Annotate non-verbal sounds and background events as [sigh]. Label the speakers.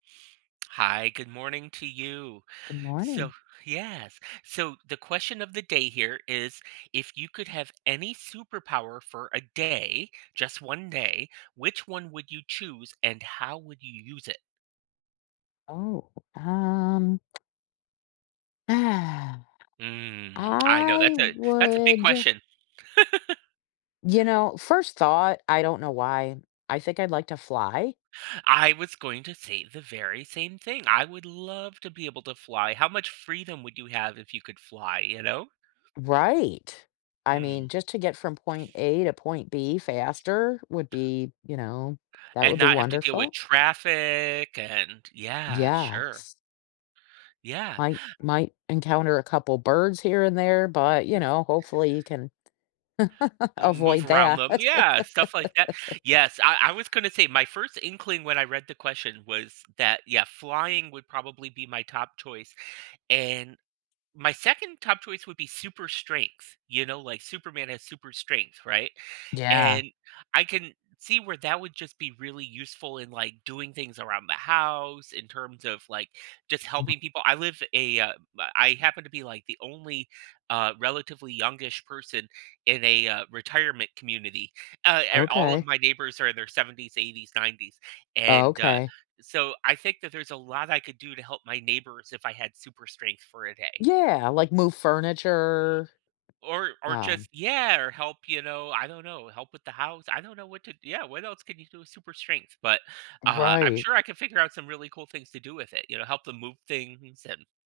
Speaker 1: Hi, good morning to you.
Speaker 2: Good
Speaker 1: So
Speaker 2: morning.
Speaker 1: yes, so the question of the day here is, if you could have any superpower for a day, just 1 day, which one would you choose and how would you use it?
Speaker 2: Oh, um [sighs]
Speaker 1: Mm, I know
Speaker 2: I
Speaker 1: that's a, that's a big
Speaker 2: would
Speaker 1: question. [chuckles]
Speaker 2: You know, first thought, I don't know why. I think I'd like to fly.
Speaker 1: I was going to say the very same thing. I would love to be able to fly. How much freedom would you have if you could fly, you know?
Speaker 2: Right, I mean,
Speaker 1: Mm.
Speaker 2: just to get from point A to point B faster would be, you know, that
Speaker 1: And
Speaker 2: would be
Speaker 1: not have to deal with
Speaker 2: wonderful.
Speaker 1: traffic and yeah, sure.
Speaker 2: Yes.
Speaker 1: Yeah.
Speaker 2: I might, might encounter a couple birds here and there, but, you
Speaker 1: Yeah
Speaker 2: know, hopefully you can [chuckles]
Speaker 1: Move
Speaker 2: avoid
Speaker 1: around
Speaker 2: that.
Speaker 1: them, yeah, stuff like that.
Speaker 2: [laughs]
Speaker 1: Yes, I I was gonna say my first inkling when I read the question was that, yeah, "Flying would probably be my top choice and my 2nd top choice would be super strength, you know, like Superman has super strength, right,
Speaker 2: Yeah.
Speaker 1: and I can see where that would just be really useful in like doing things around the house in terms of, like, just
Speaker 2: [unintelligible]
Speaker 1: helping people. I live a, uh, b I happen to be like the only uh relatively young-ish person in a, uh, retirement community. Uh, a all of
Speaker 2: Okay.
Speaker 1: my neighbors are in their 70s, 80s, 90s, and, uh,
Speaker 2: Okay
Speaker 1: so I think that there's a lot I could do to help my neighbors if I had super strength for a day.
Speaker 2: Yeah, like move furniture,
Speaker 1: Or or
Speaker 2: Um
Speaker 1: just, yeah, or help, you know, I don't know, help with the house. I don't know what to yeah, what else can you do with super strength? But, uh, I'm
Speaker 2: Right.
Speaker 1: sure I can figure out some really cool things to do with it, you know, help them move things and